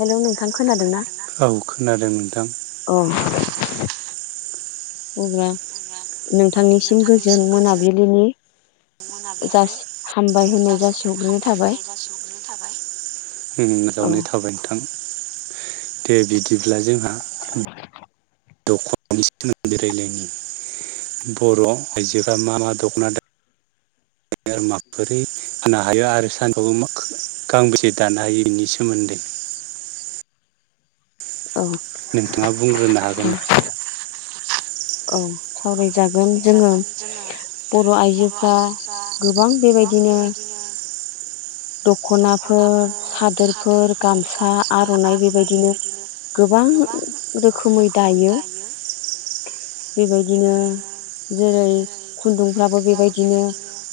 Hello हेल' नोंथां खोनादोंना खोनादों ना औ खोनादों नोंथां अ'। अब्ला नोंथांनिसिम गोजोन मोनाबिलिनि जासि मोनाबिलिनि हामबाय होननाय जासिहरग्रोनाय थाबाय औ [unintelligible] दे बिदिब्ला जोंहा दख'नानि सोमोन्दै रायलायनि। बर' आयजोफ्रा मा मा दख'ना दायो? आरो माबोरै फानो हायो आरो सानसेआव मा गांबेसे दानो हायो बेनि सोमोन्दै। [inaudible] औ नोंथाङा बुंग्रोनो हागोन दे। औ सावराय जागोन। जोङो बर' आइजोफ्रा गोबां बेबायदिनो [inaudible] दख'नाफोर सादोरफोर गामसा आर'नाइ बेबायदिनो गोबां रोखोमै दायो। बेबायदिनो जेरै खुन्दुंफ्राबो बेबायदिनो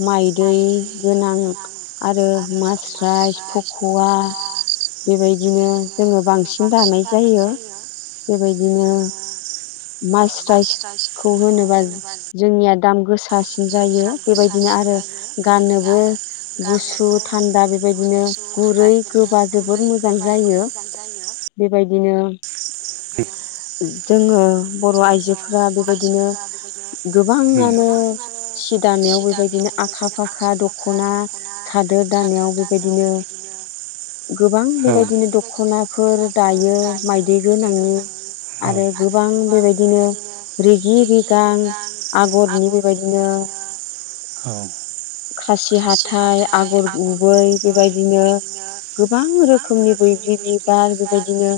माइदि गोनां आरो मास्राइस फाख'वा। बेबायदिनो जोङो बांसिन दानाय जायो। बेबायदिनो मास्रायसखौ होनोबा जोंनि दाम गोसासिन जायो बेबायदिनो आरो गाननोबो गुुसु थान्दा बेबायदिनो गुरै गोबा जोबोर मोजां जायो बेबायद दिनो [inaudible] जोङो बर' आइजोफोरा बेबायदिनो गोबाङानो सि दानायाव बेबायदि आखा फाखा दख'ना सादोर दानायाव बेबायदिनो गोबां बेबायदिनो दख'नाफोर दायो माइदि गोनां आरो गोबां गोबां बेबायदिनो रिगि रिगां आगरनि बेबायदिनो औ। खासि हाथाय आगर गुबै बेबायदिनो गोबां रोखोमनि बैग्रि बिबार बेबायदिनो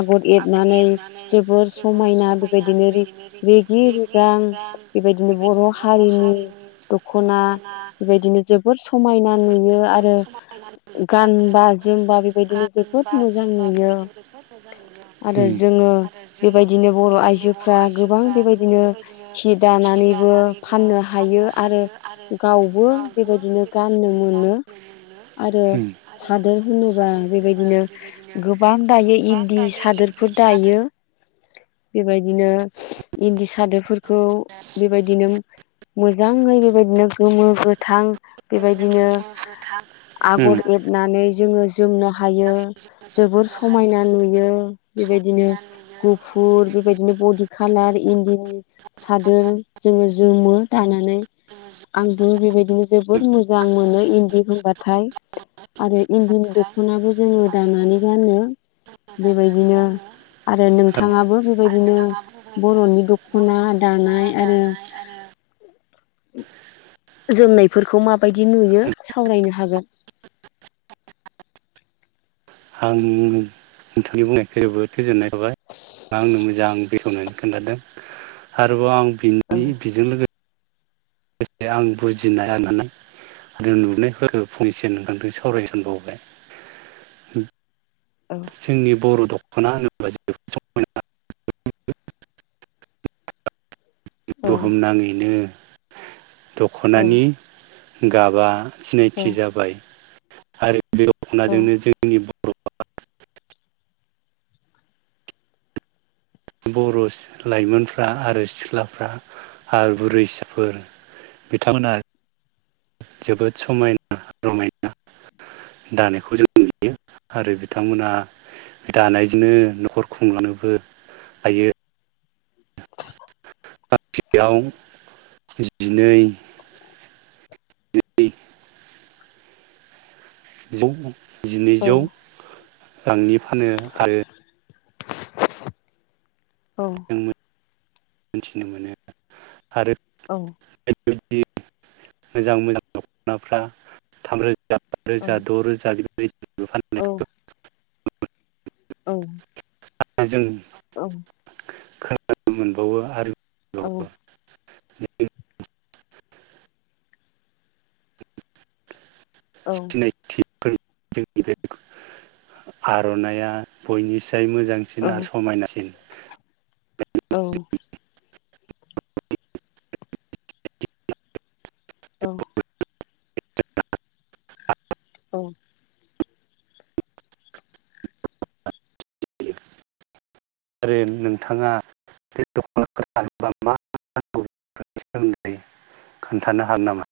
आगर एरनानै जोबोर समायना बेबायदिनो रिग रिगि रिगां सिगां बेबायदिनो बर' हारिनि दख'ना बेबायदिनो जोबोर समायना नुयो आरो गानबा जोमबा बेबायदिनो जोबोद मोजां नुयो आरो जोङो बेबायदिनो बर' आइजोफ्रा गोबां बेबायदिनो सि दानानैबो फानो। नो हायो आरो गावबो बेबायदिनो गाननो मोनो आरो होम। सादोर होनोबा बेबायदिनो गोबां दायो इन्दि सादोरफोर दायो। बेबायदिनो इन्दि सादोरफोरखौ बेबायदिनो मोजाङै बेबायदिनो गोमो गोथां बेबायद आगर एरनानै जोङो जोमनो हायो जोबोर समायना नुयो बेबायदिनो। गुफुर बेबायदिनो बडि खालार इन्दिनि सादोर जोङो जोमो। दानानै आंबो बेबायदिनो जोबोद मोजां मोनो इन्दि होनबाथाय। आरो इन्दिनि दखनाबो जोङो दानानै गानो। [inaudible] बेबायदिनो आरो नोंथाङाबो बेबायदिनो बर'नि दखना दानाय आरो दानाय आरो। [inaudible] बेफोरखौ माबायदि नुयो सावरायनो हागोन। आं नोंथांनि बुंनायखौ जोबोद गोजोननाय थाबाय आंनो मोजां आ बेखेवनानै खोन्थादों आरोबाव आं औ बिनि बेजों लोगोसे आं बुजिनायनानै आरो नुबनाय फंनैसो नखांथ सावरायसनबावबाय। औ जोंनि बर' दख'ना होनोब्ला जोबोर समायना। औ बुहुमनााङैनो दख'नानि गाबा औ सिनायथि जाबाय आरो बे दख'नाजोंनो जोंनि [unintelligible] बर' लाइमोनफ्रा आरो सिख्लाफ्रा आरो बुरैसाफोर बिथांमोना जोबोद समायना रमायना दानायखौ जों आरो बिथांमोना दानायजोंनो न'खर खुंलांनोबो। आयायो। बांसेयाव जिनै [inaudible] औ औ जिनैजौ रांनि फानो आरो औ। जों मोनथिनो मोनो आरो बेदि मोजां मोजां दख'नाफ्रा थामरो औ [unintelligible] औ। जों औ। ख मोनबावो आरो औ ज औ नायथि जोंनि बे आर'नायइया बयनिसिम फाय मोजांसिन आरो समायनासिन। औ। औ। औ। [unintelligible] आरो नोंथाङा [unintelligible] मा [unintelligible] खोन्थानो हागोन नामा?